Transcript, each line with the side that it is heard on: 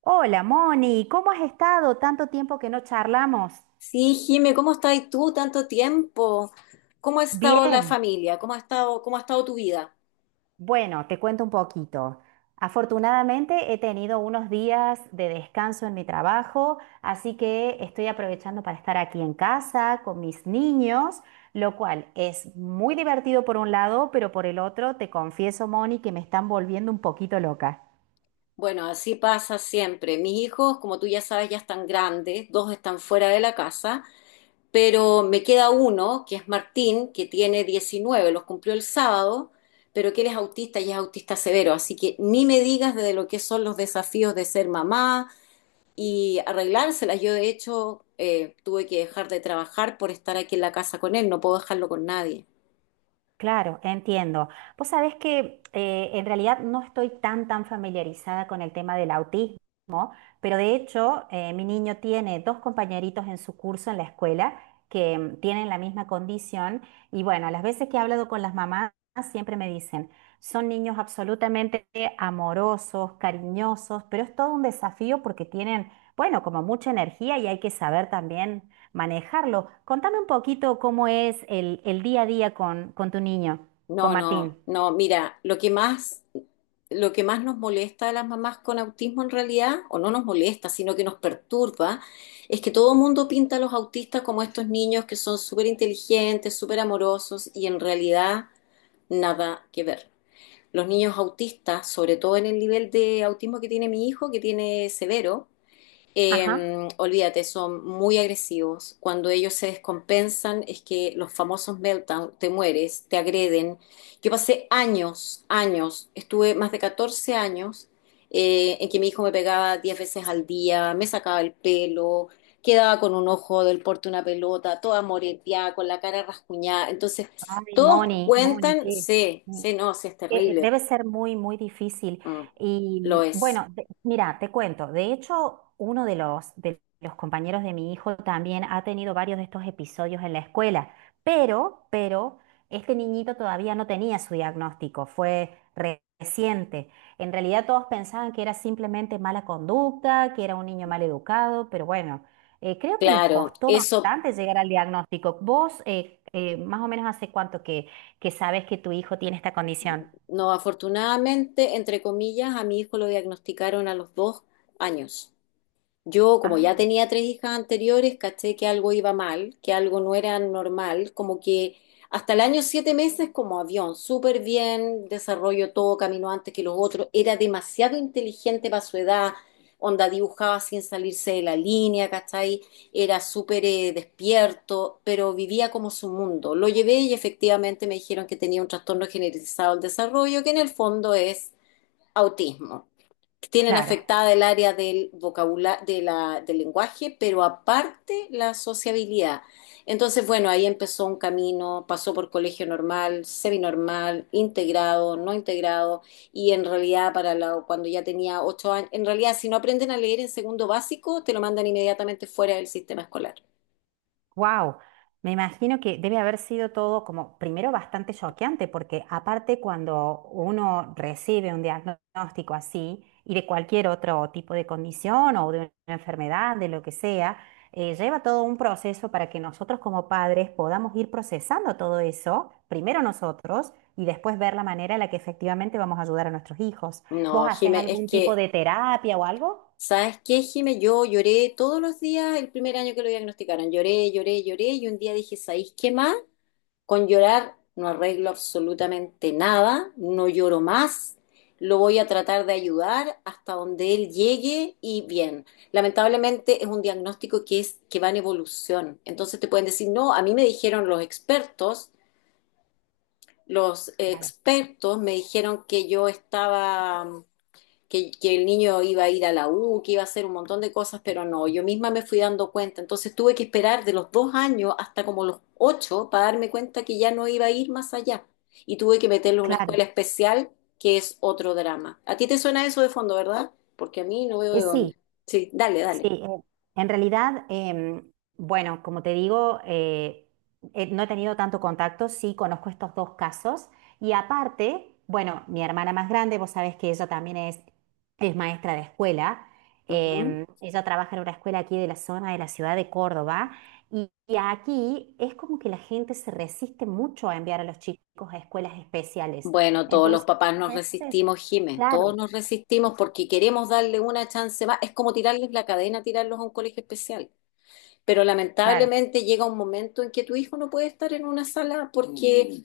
right: Hola, Moni, ¿cómo has estado? Tanto tiempo que no charlamos.
left: Sí, Jime, ¿cómo estás tú tanto tiempo? ¿Cómo ha estado la
right: Bien.
left: familia? ¿Cómo ha estado tu vida?
right: Bueno, te cuento un poquito. Afortunadamente he tenido unos días de descanso en mi trabajo, así que estoy aprovechando para estar aquí en casa con mis niños, lo cual es muy divertido por un lado, pero por el otro, te confieso, Moni, que me están volviendo un poquito loca.
left: Bueno, así pasa siempre. Mis hijos, como tú ya sabes, ya están grandes, dos están fuera de la casa, pero me queda uno, que es Martín, que tiene 19, los cumplió el sábado, pero que él es autista y es autista severo, así que ni me digas de lo que son los desafíos de ser mamá y arreglárselas. Yo, de hecho, tuve que dejar de trabajar por estar aquí en la casa con él, no puedo dejarlo con nadie.
right: Claro, entiendo. Vos sabés que en realidad no estoy tan familiarizada con el tema del autismo, pero de hecho mi niño tiene dos compañeritos en su curso en la escuela que tienen la misma condición. Y bueno, las veces que he hablado con las mamás siempre me dicen, son niños absolutamente amorosos, cariñosos, pero es todo un desafío porque tienen, bueno, como mucha energía y hay que saber también manejarlo. Contame un poquito cómo es el día a día con tu niño, con
left: No, no,
right: Martín.
left: no, mira, lo que más nos molesta a las mamás con autismo en realidad, o no nos molesta, sino que nos perturba, es que todo el mundo pinta a los autistas como estos niños que son súper inteligentes, súper amorosos, y en realidad nada que ver. Los niños autistas, sobre todo en el nivel de autismo que tiene mi hijo, que tiene severo,
right: Ajá.
left: olvídate, son muy agresivos. Cuando ellos se descompensan, es que los famosos meltdown, te mueres, te agreden. Yo pasé años, años, estuve más de 14 años en que mi hijo me pegaba 10 veces al día, me sacaba el pelo, quedaba con un ojo del porte de una pelota, toda moreteada, con la cara rascuñada. Entonces,
right: Ay,
left: todos
right: Moni, Moni,
left: cuentan, sí, sí, no, sí, es
right: que
left: terrible.
right: debe ser muy, muy difícil.
left: Mm,
right: Y
left: lo es.
right: bueno, mira, te cuento, de hecho, uno de los compañeros de mi hijo también ha tenido varios de estos episodios en la escuela, pero este niñito todavía no tenía su diagnóstico, fue reciente. En realidad todos pensaban que era simplemente mala conducta, que era un niño mal educado, pero bueno. Creo que les
left: Claro,
right: costó
left: eso
right: bastante llegar al diagnóstico. ¿Vos más o menos hace cuánto que sabes que tu hijo tiene esta condición?
left: no, afortunadamente, entre comillas, a mi hijo lo diagnosticaron a los 2 años. Yo, como ya
right: Ah,
left: tenía tres hijas anteriores, caché que algo iba mal, que algo no era normal, como que hasta el año 7 meses como avión, súper bien, desarrollo todo, caminó antes que los otros, era demasiado inteligente para su edad, onda dibujaba sin salirse de la línea, ¿cachai? Era súper despierto, pero vivía como su mundo. Lo llevé y efectivamente me dijeron que tenía un trastorno generalizado del desarrollo, que en el fondo es autismo, tienen
right: claro.
left: afectada el área del vocabulario, del lenguaje, pero aparte la sociabilidad. Entonces, bueno, ahí empezó un camino, pasó por colegio normal, seminormal, integrado, no integrado, y en realidad cuando ya tenía 8 años, en realidad si no aprenden a leer en segundo básico, te lo mandan inmediatamente fuera del sistema escolar.
right: Wow, me imagino que debe haber sido todo como primero bastante choqueante, porque aparte cuando uno recibe un diagnóstico así y de cualquier otro tipo de condición o de una enfermedad, de lo que sea, lleva todo un proceso para que nosotros como padres podamos ir procesando todo eso, primero nosotros y después ver la manera en la que efectivamente vamos a ayudar a nuestros hijos. ¿Vos
left: No,
right: haces
left: Jime, es
right: algún tipo
left: que,
right: de terapia o algo?
left: ¿sabes qué, Jime? Yo lloré todos los días el primer año que lo diagnosticaron. Lloré, lloré, lloré y un día dije, ¿sabéis qué más? Con llorar no arreglo absolutamente nada, no lloro más, lo voy a tratar de ayudar hasta donde él llegue y bien. Lamentablemente es un diagnóstico que va en evolución. Entonces te pueden decir, "No, a mí me dijeron los expertos, los
right: Claro,
left: expertos me dijeron que yo estaba que el niño iba a ir a la U, que iba a hacer un montón de cosas, pero no, yo misma me fui dando cuenta. Entonces tuve que esperar de los 2 años hasta como los ocho para darme cuenta que ya no iba a ir más allá. Y tuve que meterlo a una
right: claro.
left: escuela especial, que es otro drama. ¿A ti te suena eso de fondo, verdad? Porque a mí no veo de
right: Sí.
left: dónde. Sí, dale,
right: Sí,
left: dale.
right: en realidad, bueno, como te digo, no he tenido tanto contacto, sí conozco estos dos casos y aparte, bueno, mi hermana más grande, vos sabés que ella también es maestra de escuela,
left: Ujú.
right: ella trabaja en una escuela aquí de la zona de la ciudad de Córdoba y aquí es como que la gente se resiste mucho a enviar a los chicos a escuelas especiales.
left: Bueno, todos los
right: Entonces,
left: papás
right: muchas
left: nos
right: veces,
left: resistimos, Jimé,
right: claro,
left: todos nos resistimos porque queremos darle una chance más. Es como tirarles la cadena, tirarlos a un colegio especial, pero
right: claro,
left: lamentablemente llega un momento en que tu hijo no puede estar en una sala, porque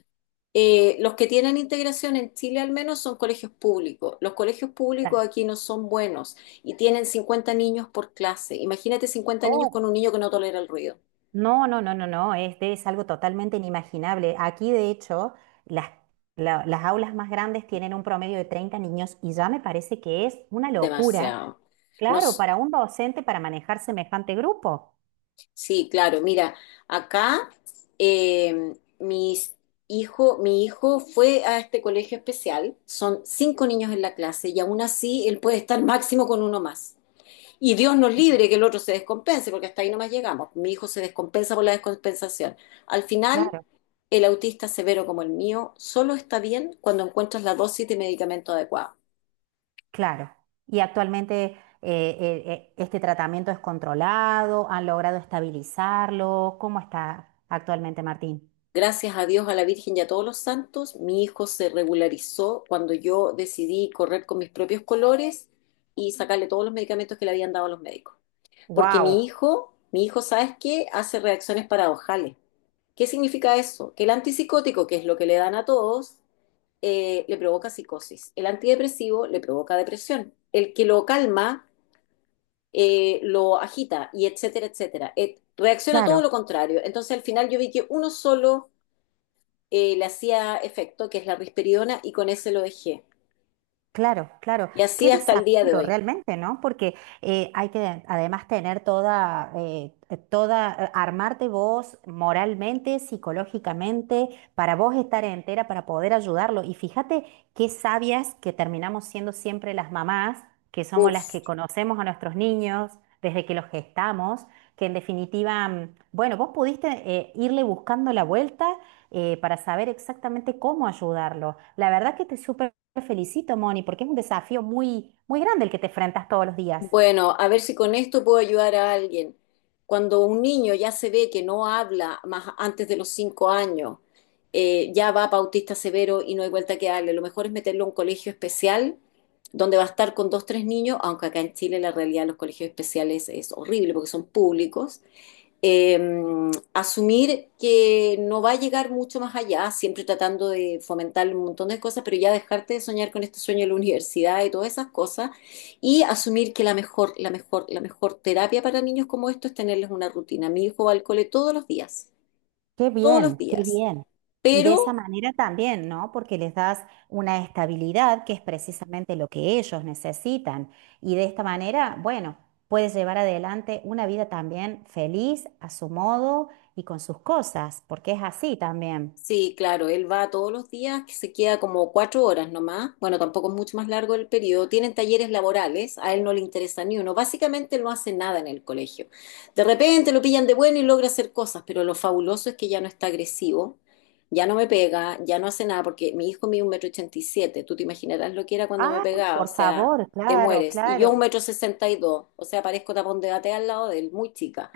left: los que tienen integración en Chile al menos son colegios públicos. Los colegios públicos
right: claro.
left: aquí no son buenos y tienen 50 niños por clase. Imagínate 50 niños con un niño que no tolera el ruido.
right: No, no, no, no, no, es algo totalmente inimaginable. Aquí, de hecho, las, las aulas más grandes tienen un promedio de 30 niños y ya me parece que es una locura,
left: Demasiado.
right: claro,
left: Nos,
right: para un docente para manejar semejante grupo.
left: sí, claro, mira, acá eh, mis mi hijo fue a este colegio especial, son cinco niños en la clase y aún así él puede estar máximo con uno más. Y Dios nos
right: Claro.
left: libre que el otro se descompense, porque hasta ahí nomás llegamos. Mi hijo se descompensa por la descompensación. Al final,
right: Claro,
left: el autista severo como el mío solo está bien cuando encuentras la dosis de medicamento adecuada.
right: claro. Y actualmente este tratamiento es controlado, han logrado estabilizarlo. ¿Cómo está actualmente, Martín?
left: Gracias a Dios, a la Virgen y a todos los santos, mi hijo se regularizó cuando yo decidí correr con mis propios colores y sacarle todos los medicamentos que le habían dado a los médicos. Porque mi
right: Wow,
left: hijo, mi hijo, ¿sabes qué? Hace reacciones paradojales. ¿Qué significa eso? Que el antipsicótico, que es lo que le dan a todos, le provoca psicosis, el antidepresivo le provoca depresión, el que lo calma lo agita y etcétera, etcétera. Reacciona todo
right: claro.
left: lo contrario. Entonces al final yo vi que uno solo le hacía efecto, que es la risperidona, y con ese lo dejé.
right: Claro, claro.
left: Y
right: Qué
left: así hasta el día de
right: desafío
left: hoy.
right: realmente, ¿no? Porque hay que además tener toda, armarte vos moralmente, psicológicamente, para vos estar entera, para poder ayudarlo. Y fíjate qué sabias que terminamos siendo siempre las mamás, que somos las
left: Uf.
right: que conocemos a nuestros niños desde que los gestamos, que en definitiva, mm, bueno, vos pudiste irle buscando la vuelta para saber exactamente cómo ayudarlo. La verdad que te súper te felicito, Moni, porque es un desafío muy, muy grande el que te enfrentas todos los días.
left: Bueno, a ver si con esto puedo ayudar a alguien. Cuando un niño ya se ve que no habla más antes de los 5 años, ya va autista severo y no hay vuelta que darle. Lo mejor es meterlo a un colegio especial donde va a estar con dos, tres niños, aunque acá en Chile la realidad de los colegios especiales es horrible porque son públicos, eh, asumir que no va a llegar mucho más allá, siempre tratando de fomentar un montón de cosas, pero ya dejarte de soñar con este sueño de la universidad y todas esas cosas, y asumir que la mejor, la mejor, la mejor terapia para niños como esto es tenerles una rutina. Mi hijo va al cole todos los días,
right: Qué
left: todos los
right: bien, qué
left: días.
right: bien. Y de esa
left: pero
right: manera también, ¿no? Porque les das una estabilidad que es precisamente lo que ellos necesitan. Y de esta manera, bueno, puedes llevar adelante una vida también feliz a su modo y con sus cosas, porque es así también.
left: Sí, claro, él va todos los días, que se queda como 4 horas nomás. Bueno, tampoco es mucho más largo el periodo. Tienen talleres laborales, a él no le interesa ni uno. Básicamente él no hace nada en el colegio. De repente lo pillan de bueno y logra hacer cosas, pero lo fabuloso es que ya no está agresivo, ya no me pega, ya no hace nada, porque mi hijo mide un metro ochenta y siete. Tú te imaginarás lo que era cuando me
right: Ah,
left: pegaba, o
right: por
left: sea,
right: favor,
left: te
right: claro,
left: mueres. Y yo un
right: claro.
left: metro sesenta y dos, o sea, parezco tapón de gatea al lado de él, muy chica.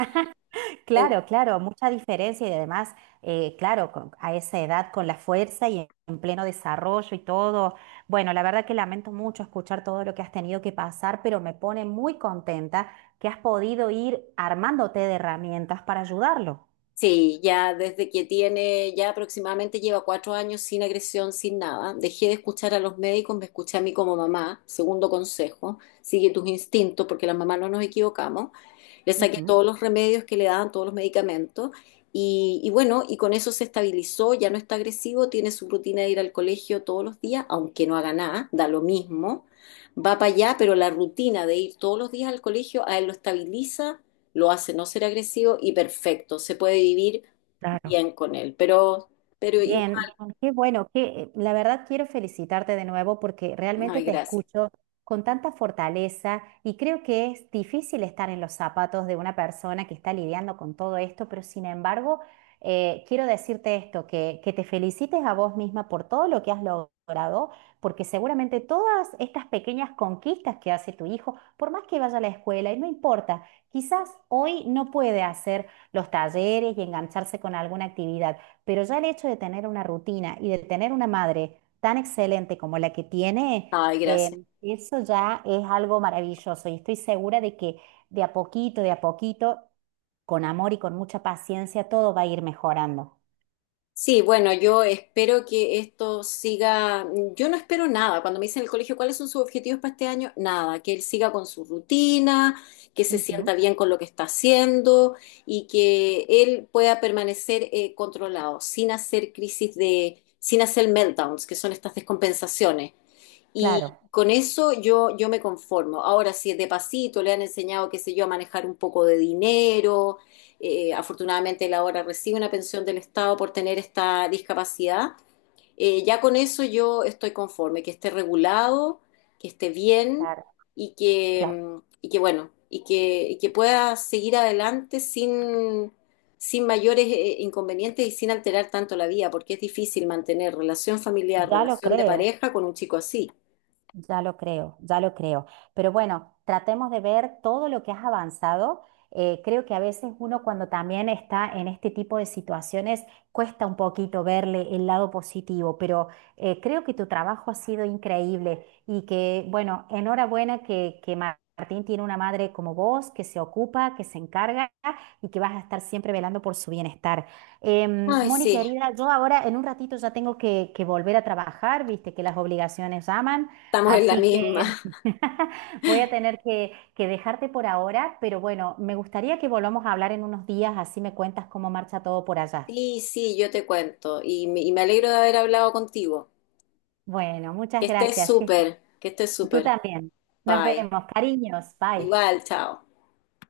right: Claro, claro, mucha diferencia y además, claro, a esa edad con la fuerza y en pleno desarrollo y todo. Bueno, la verdad que lamento mucho escuchar todo lo que has tenido que pasar, pero me pone muy contenta que has podido ir armándote de herramientas para ayudarlo.
left: Sí, ya aproximadamente lleva 4 años sin agresión, sin nada. Dejé de escuchar a los médicos, me escuché a mí como mamá. Segundo consejo, sigue tus instintos porque las mamás no nos equivocamos. Le saqué
right: Ujú.
left: todos los remedios que le daban, todos los medicamentos. Y bueno, y con eso se estabilizó, ya no está agresivo, tiene su rutina de ir al colegio todos los días, aunque no haga nada, da lo mismo. Va para allá, pero la rutina de ir todos los días al colegio a él lo estabiliza, lo hace no ser agresivo y perfecto, se puede vivir
right: Claro.
left: bien con él. Pero igual,
right: Bien, bien, qué bueno, que la verdad quiero felicitarte de nuevo porque realmente
left: ay,
right: te
left: gracias,
right: escucho con tanta fortaleza y creo que es difícil estar en los zapatos de una persona que está lidiando con todo esto, pero sin embargo, quiero decirte esto, que te felicites a vos misma por todo lo que has logrado, porque seguramente todas estas pequeñas conquistas que hace tu hijo, por más que vaya a la escuela, y no importa, quizás hoy no puede hacer los talleres y engancharse con alguna actividad. Pero ya el hecho de tener una rutina y de tener una madre tan excelente como la que tiene,
left: ay, gracias.
right: eso ya es algo maravilloso y estoy segura de que de a poquito, con amor y con mucha paciencia, todo va a ir mejorando.
left: Sí, bueno, yo espero que esto siga, yo no espero nada. Cuando me dicen en el colegio cuáles son sus objetivos para este año, nada, que él siga con su rutina, que se
right: Ujú.
left: sienta bien con lo que está haciendo y que él pueda permanecer controlado, sin hacer meltdowns, que son estas descompensaciones. Y
right: Claro,
left: con eso yo me conformo. Ahora, si de pasito le han enseñado, qué sé yo, a manejar un poco de dinero, afortunadamente él ahora recibe una pensión del Estado por tener esta discapacidad, ya con eso yo estoy conforme, que esté regulado, que esté bien
right: claro,
left: y que,
right: claro.
left: y que bueno, y que pueda seguir adelante sin mayores inconvenientes y sin alterar tanto la vida, porque es difícil mantener relación familiar,
right: Ya lo
left: relación de
right: creo.
left: pareja con un chico así.
right: Ya lo creo, ya lo creo. Pero bueno, tratemos de ver todo lo que has avanzado. Creo que a veces uno cuando también está en este tipo de situaciones cuesta un poquito verle el lado positivo, pero creo que tu trabajo ha sido increíble y que, bueno, enhorabuena que Martín tiene una madre como vos, que se ocupa, que se encarga y que vas a estar siempre velando por su bienestar.
left: Ay,
right: Moni,
left: sí,
right: querida, yo ahora en un ratito ya tengo que volver a trabajar, viste que las obligaciones llaman.
left: estamos en la
right: Así
left: misma.
right: que voy a tener que dejarte por ahora, pero bueno, me gustaría que volvamos a hablar en unos días, así me cuentas cómo marcha todo por allá.
left: Sí, sí, yo te cuento. Y me alegro de haber hablado contigo.
right: Bueno,
left: Que
right: muchas
left: estés
right: gracias. Que estés-
left: súper, que estés
right: Tú
left: súper.
right: también. Nos
left: Bye.
right: vemos. Cariños. Bye.
left: Igual, chao.